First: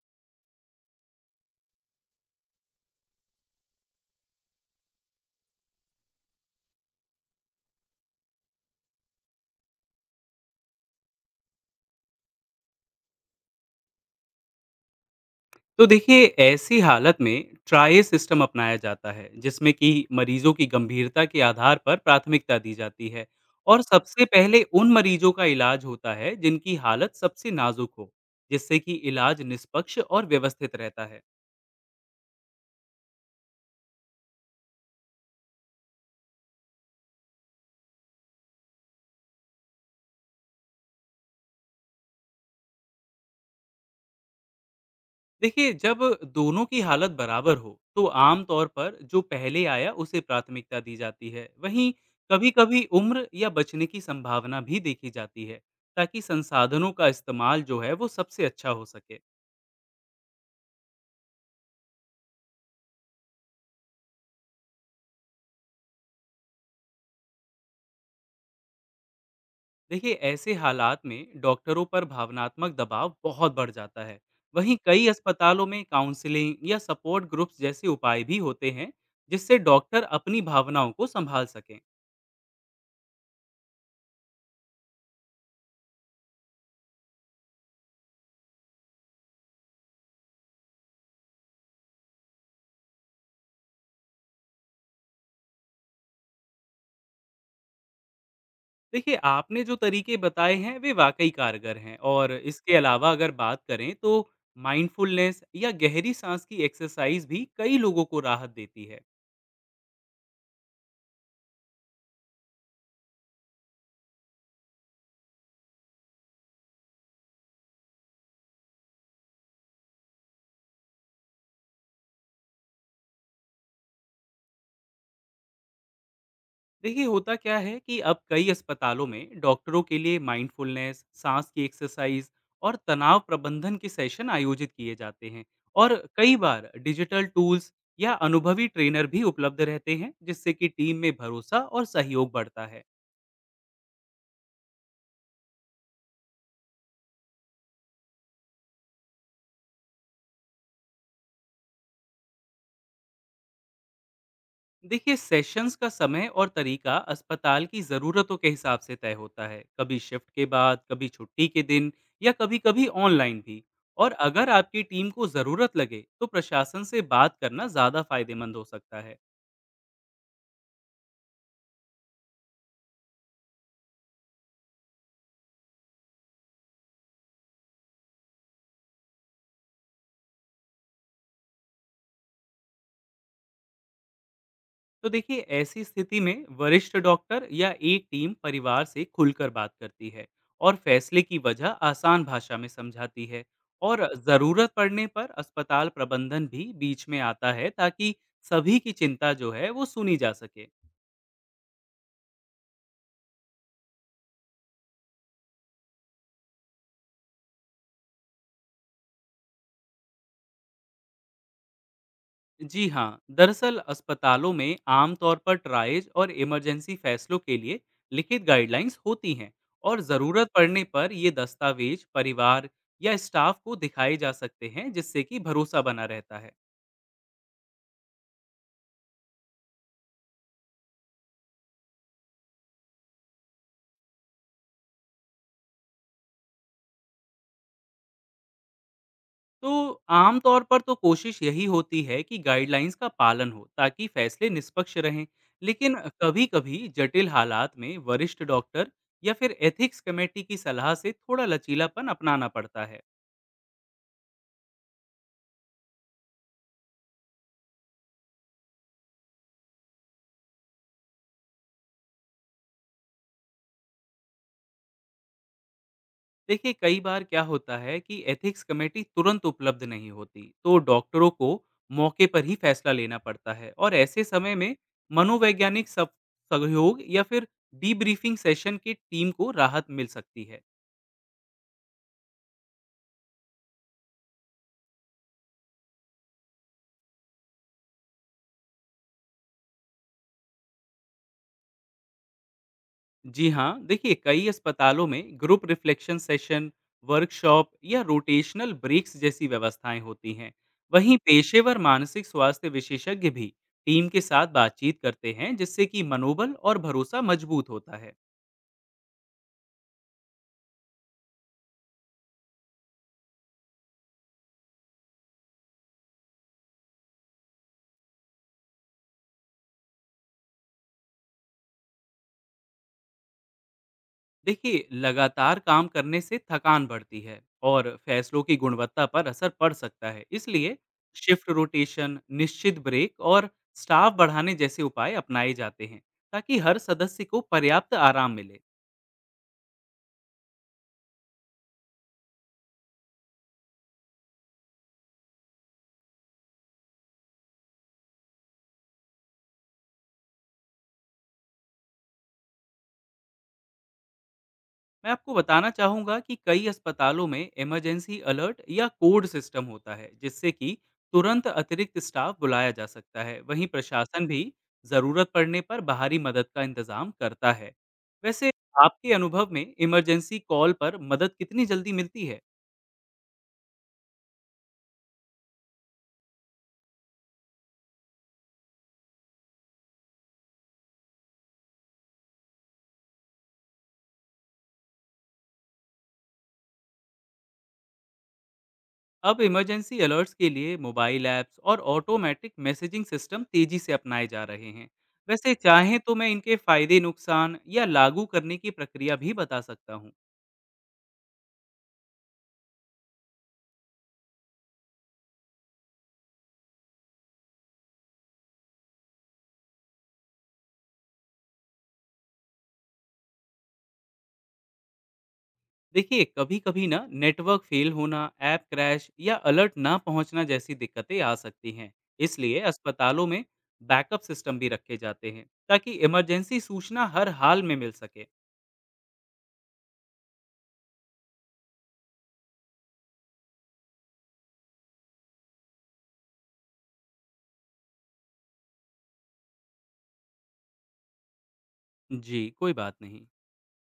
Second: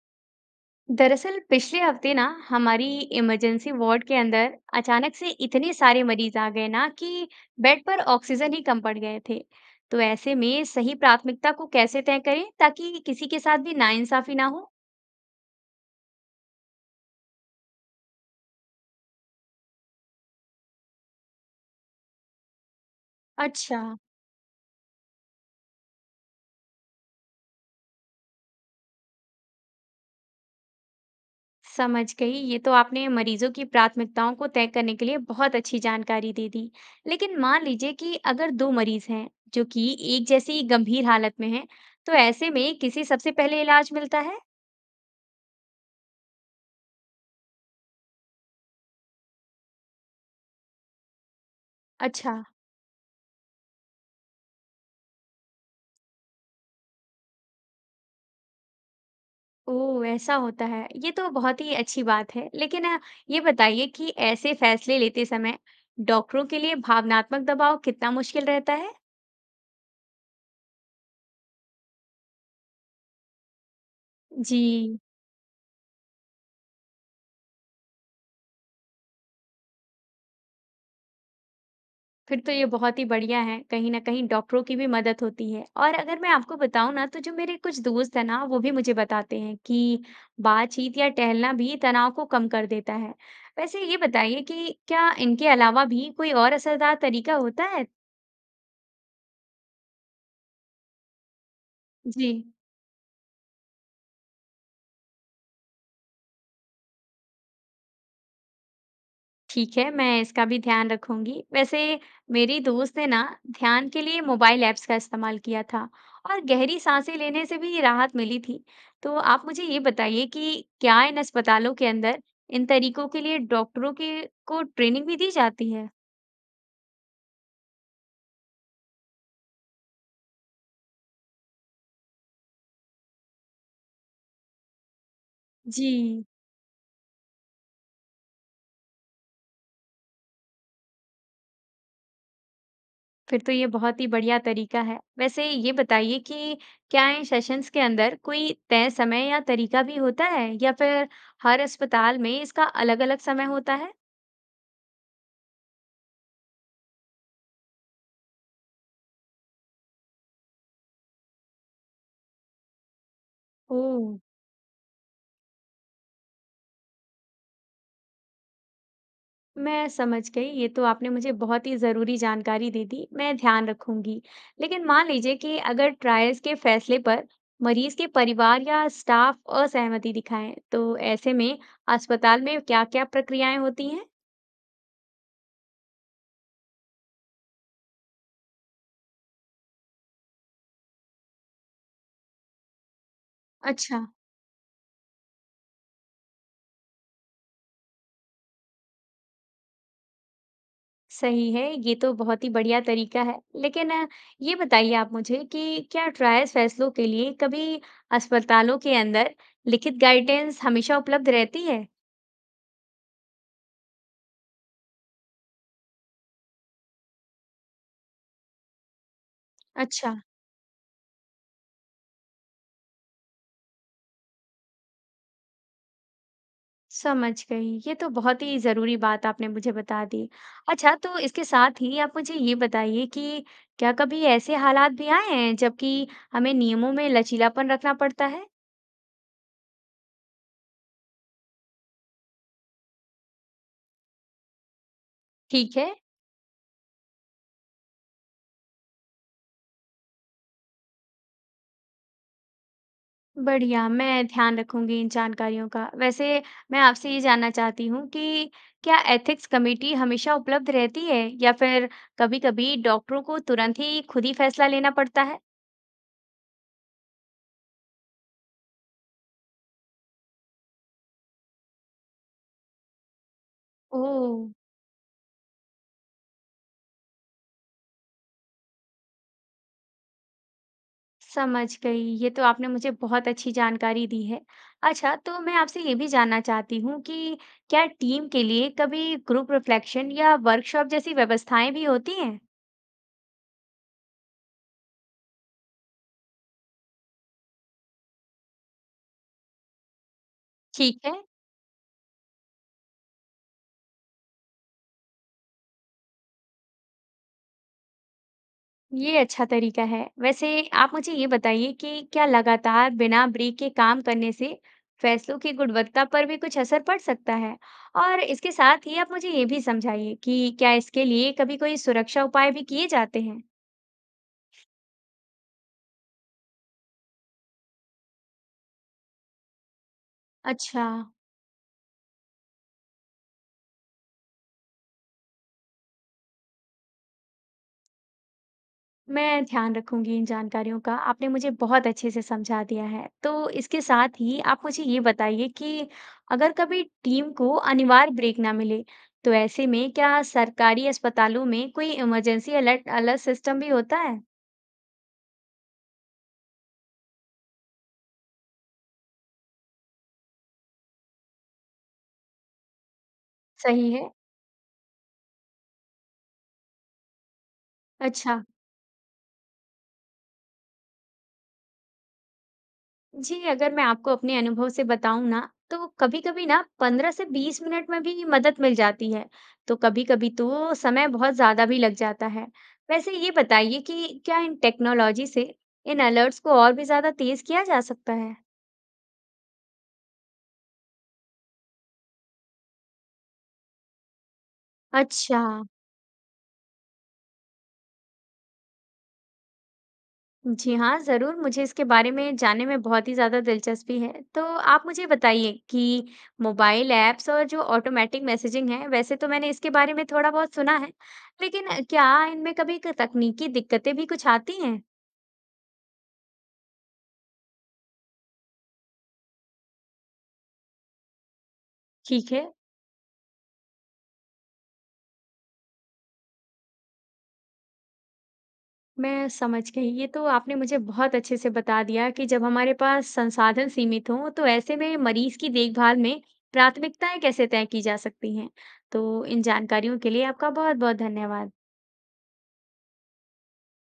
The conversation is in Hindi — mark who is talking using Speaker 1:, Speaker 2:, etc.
Speaker 1: दरअसल पिछले हफ्ते ना हमारी इमरजेंसी वार्ड के अंदर अचानक से इतने सारे मरीज आ गए ना कि बेड पर ऑक्सीजन ही कम पड़ गए थे। तो ऐसे में सही प्राथमिकता को कैसे तय करें ताकि किसी के साथ भी नाइंसाफी ना हो।
Speaker 2: तो देखिए ऐसी हालत में ट्राई सिस्टम अपनाया जाता है, जिसमें कि मरीजों की गंभीरता के आधार पर प्राथमिकता दी जाती है। और
Speaker 1: अच्छा,
Speaker 2: सबसे पहले उन मरीजों का इलाज होता है जिनकी हालत सबसे नाजुक हो, जिससे कि इलाज निष्पक्ष और व्यवस्थित रहता है।
Speaker 1: समझ गई। ये तो आपने मरीजों की प्राथमिकताओं को तय करने के लिए बहुत अच्छी जानकारी दे दी। लेकिन मान लीजिए कि अगर दो मरीज हैं जो कि एक जैसी गंभीर हालत में हैं, तो ऐसे में किसे सबसे पहले इलाज मिलता है?
Speaker 2: देखिए, जब दोनों की हालत बराबर हो तो आमतौर पर जो पहले आया उसे प्राथमिकता दी जाती है। वहीं
Speaker 1: अच्छा।
Speaker 2: कभी-कभी उम्र या बचने की संभावना भी देखी जाती है, ताकि संसाधनों का इस्तेमाल जो है वो सबसे अच्छा हो सके।
Speaker 1: ओह! ऐसा होता है। ये तो बहुत ही अच्छी बात है। लेकिन ये बताइए कि ऐसे फैसले लेते समय डॉक्टरों के लिए भावनात्मक दबाव कितना मुश्किल रहता है?
Speaker 2: देखिए, ऐसे हालात में डॉक्टरों पर भावनात्मक दबाव बहुत बढ़ जाता है। वहीं
Speaker 1: जी।
Speaker 2: कई अस्पतालों में काउंसलिंग या सपोर्ट ग्रुप्स जैसे उपाय भी होते हैं, जिससे डॉक्टर अपनी भावनाओं को संभाल सकें।
Speaker 1: फिर तो ये बहुत ही बढ़िया है। कहीं न कहीं डॉक्टरों की भी मदद होती है। और अगर मैं आपको बताऊँ ना, तो जो मेरे कुछ दोस्त हैं ना, वो भी मुझे बताते हैं कि बातचीत या टहलना भी तनाव को कम कर देता है। वैसे ये बताइए कि क्या इनके अलावा भी कोई और असरदार तरीका होता है?
Speaker 2: देखिए, आपने जो तरीके बताए हैं वे वाकई कारगर हैं,
Speaker 1: जी।
Speaker 2: और इसके अलावा अगर बात करें तो माइंडफुलनेस या गहरी सांस की एक्सरसाइज भी कई लोगों को राहत देती है।
Speaker 1: ठीक है, मैं इसका भी ध्यान रखूंगी। वैसे मेरी दोस्त ने ना ध्यान के लिए मोबाइल ऐप्स का इस्तेमाल किया था, और गहरी सांसें लेने से भी राहत मिली थी। तो आप मुझे ये बताइए कि क्या इन अस्पतालों के अंदर इन तरीकों के लिए डॉक्टरों की को ट्रेनिंग भी दी जाती है?
Speaker 2: देखिए, होता क्या है कि अब कई अस्पतालों में डॉक्टरों के लिए माइंडफुलनेस, सांस की एक्सरसाइज और तनाव प्रबंधन के सेशन आयोजित किए जाते हैं। और
Speaker 1: जी।
Speaker 2: कई बार डिजिटल टूल्स या अनुभवी ट्रेनर भी उपलब्ध रहते हैं, जिससे कि टीम में भरोसा और सहयोग बढ़ता है।
Speaker 1: फिर तो ये बहुत ही बढ़िया तरीका है। वैसे ये बताइए कि क्या इन सेशंस के अंदर कोई तय समय या तरीका भी होता है, या फिर हर अस्पताल में इसका अलग-अलग समय होता है?
Speaker 2: देखिए, सेशंस का समय और तरीका अस्पताल की ज़रूरतों के हिसाब से तय होता है। कभी शिफ्ट के बाद, कभी छुट्टी के दिन, या कभी कभी ऑनलाइन भी।
Speaker 1: ओह।
Speaker 2: और अगर आपकी टीम को ज़रूरत लगे तो प्रशासन से बात करना ज़्यादा फायदेमंद हो सकता है।
Speaker 1: मैं समझ गई। ये तो आपने मुझे बहुत ही ज़रूरी जानकारी दे दी, मैं ध्यान रखूंगी। लेकिन मान लीजिए कि अगर ट्रायल्स के फैसले पर मरीज के परिवार या स्टाफ असहमति दिखाएं, तो ऐसे में अस्पताल में क्या-क्या प्रक्रियाएं होती हैं?
Speaker 2: तो देखिए, ऐसी स्थिति में वरिष्ठ डॉक्टर या एक टीम परिवार से खुलकर बात करती है और फैसले की वजह आसान भाषा में समझाती है।
Speaker 1: अच्छा।
Speaker 2: और ज़रूरत पड़ने पर अस्पताल प्रबंधन भी बीच में आता है, ताकि सभी की चिंता जो है वो सुनी जा सके।
Speaker 1: सही है, ये तो बहुत ही बढ़िया तरीका है। लेकिन ये बताइए आप मुझे कि क्या ट्रायल्स फैसलों के लिए कभी अस्पतालों के अंदर लिखित गाइडेंस हमेशा उपलब्ध रहती है?
Speaker 2: जी हाँ, दरअसल अस्पतालों में आमतौर पर ट्राइज और इमरजेंसी फैसलों के लिए लिखित गाइडलाइंस होती हैं। और
Speaker 1: अच्छा।
Speaker 2: ज़रूरत पड़ने पर ये दस्तावेज परिवार या स्टाफ को दिखाए जा सकते हैं, जिससे कि भरोसा बना रहता है।
Speaker 1: समझ गई। ये तो बहुत ही ज़रूरी बात आपने मुझे बता दी। अच्छा, तो इसके साथ ही आप मुझे ये बताइए कि क्या कभी ऐसे हालात भी आए हैं जबकि हमें नियमों में लचीलापन रखना पड़ता है?
Speaker 2: तो आम तौर पर तो कोशिश यही होती है कि गाइडलाइंस का पालन हो ताकि फैसले निष्पक्ष रहें,
Speaker 1: ठीक है।
Speaker 2: लेकिन कभी-कभी जटिल हालात में वरिष्ठ डॉक्टर या फिर एथिक्स कमेटी की सलाह से थोड़ा लचीलापन अपनाना पड़ता है।
Speaker 1: बढ़िया, मैं ध्यान रखूँगी इन जानकारियों का। वैसे मैं आपसे ये जानना चाहती हूँ कि क्या एथिक्स कमेटी हमेशा उपलब्ध रहती है, या फिर कभी-कभी डॉक्टरों को तुरंत ही खुद ही फैसला लेना पड़ता है?
Speaker 2: देखिए, कई बार क्या होता है कि एथिक्स कमेटी तुरंत उपलब्ध नहीं होती, तो डॉक्टरों को मौके पर ही फैसला लेना पड़ता है। और ऐसे
Speaker 1: ओह!
Speaker 2: समय में मनोवैज्ञानिक सब सहयोग या फिर डीब्रीफिंग सेशन की टीम को राहत मिल सकती है।
Speaker 1: समझ गई। ये तो आपने मुझे बहुत अच्छी जानकारी दी है। अच्छा, तो मैं आपसे ये भी जानना चाहती हूँ कि क्या टीम के लिए कभी ग्रुप रिफ्लेक्शन या वर्कशॉप जैसी व्यवस्थाएं भी होती हैं?
Speaker 2: जी हाँ, देखिए कई अस्पतालों में ग्रुप रिफ्लेक्शन सेशन, वर्कशॉप या रोटेशनल ब्रेक्स जैसी व्यवस्थाएं होती हैं।
Speaker 1: ठीक है।
Speaker 2: वहीं पेशेवर मानसिक स्वास्थ्य विशेषज्ञ भी टीम के साथ बातचीत करते हैं, जिससे कि मनोबल और भरोसा मजबूत होता है।
Speaker 1: ये अच्छा तरीका है। वैसे आप मुझे ये बताइए कि क्या लगातार बिना ब्रेक के काम करने से फैसलों की गुणवत्ता पर भी कुछ असर पड़ सकता है? और इसके साथ ही आप मुझे ये भी समझाइए कि क्या इसके लिए कभी कोई सुरक्षा उपाय भी किए जाते हैं?
Speaker 2: देखिए, लगातार काम करने से थकान बढ़ती है और फैसलों की गुणवत्ता पर असर पड़ सकता है। इसलिए
Speaker 1: अच्छा।
Speaker 2: शिफ्ट रोटेशन, निश्चित ब्रेक और स्टाफ बढ़ाने जैसे उपाय अपनाए जाते हैं, ताकि हर सदस्य को पर्याप्त आराम मिले।
Speaker 1: मैं ध्यान रखूंगी इन जानकारियों का, आपने मुझे बहुत अच्छे से समझा दिया है। तो इसके साथ ही आप मुझे ये बताइए कि अगर कभी टीम को अनिवार्य ब्रेक ना मिले, तो ऐसे में क्या सरकारी अस्पतालों में कोई इमरजेंसी अलर्ट अलर्ट सिस्टम भी होता है?
Speaker 2: मैं आपको बताना चाहूँगा कि कई अस्पतालों में इमरजेंसी अलर्ट या कोड सिस्टम होता है, जिससे कि तुरंत अतिरिक्त स्टाफ बुलाया जा सकता है। वहीं
Speaker 1: सही है।
Speaker 2: प्रशासन भी ज़रूरत पड़ने पर बाहरी मदद का इंतज़ाम करता है।
Speaker 1: अच्छा।
Speaker 2: वैसे आपके अनुभव में इमरजेंसी कॉल पर मदद कितनी जल्दी मिलती है?
Speaker 1: जी, अगर मैं आपको अपने अनुभव से बताऊँ ना, तो कभी-कभी ना 15 से 20 मिनट में भी मदद मिल जाती है, तो कभी-कभी तो समय बहुत ज़्यादा भी लग जाता है। वैसे ये बताइए कि क्या इन टेक्नोलॉजी से इन अलर्ट्स को और भी ज़्यादा तेज़ किया जा सकता है?
Speaker 2: अब इमरजेंसी अलर्ट्स के लिए मोबाइल ऐप्स और ऑटोमेटिक मैसेजिंग सिस्टम तेज़ी से अपनाए जा रहे हैं।
Speaker 1: अच्छा।
Speaker 2: वैसे चाहें तो मैं इनके फ़ायदे, नुकसान या लागू करने की प्रक्रिया भी बता सकता हूँ।
Speaker 1: जी हाँ, ज़रूर, मुझे इसके बारे में जानने में बहुत ही ज़्यादा दिलचस्पी है। तो आप मुझे बताइए कि मोबाइल ऐप्स और जो ऑटोमेटिक मैसेजिंग है, वैसे तो मैंने इसके बारे में थोड़ा बहुत सुना है, लेकिन क्या इनमें कभी क तकनीकी दिक्कतें भी कुछ आती हैं?
Speaker 2: देखिए, कभी-कभी ना नेटवर्क फेल होना, ऐप क्रैश या अलर्ट ना पहुंचना जैसी दिक्कतें आ सकती हैं।
Speaker 1: ठीक है।
Speaker 2: इसलिए अस्पतालों में बैकअप सिस्टम भी रखे जाते हैं, ताकि इमरजेंसी सूचना हर हाल में मिल सके।
Speaker 1: मैं समझ गई। ये तो आपने मुझे बहुत अच्छे से बता दिया कि जब हमारे पास संसाधन सीमित हों, तो ऐसे में मरीज की देखभाल में प्राथमिकताएँ कैसे तय की जा सकती हैं। तो इन जानकारियों के लिए आपका बहुत-बहुत धन्यवाद।
Speaker 2: जी, कोई बात नहीं।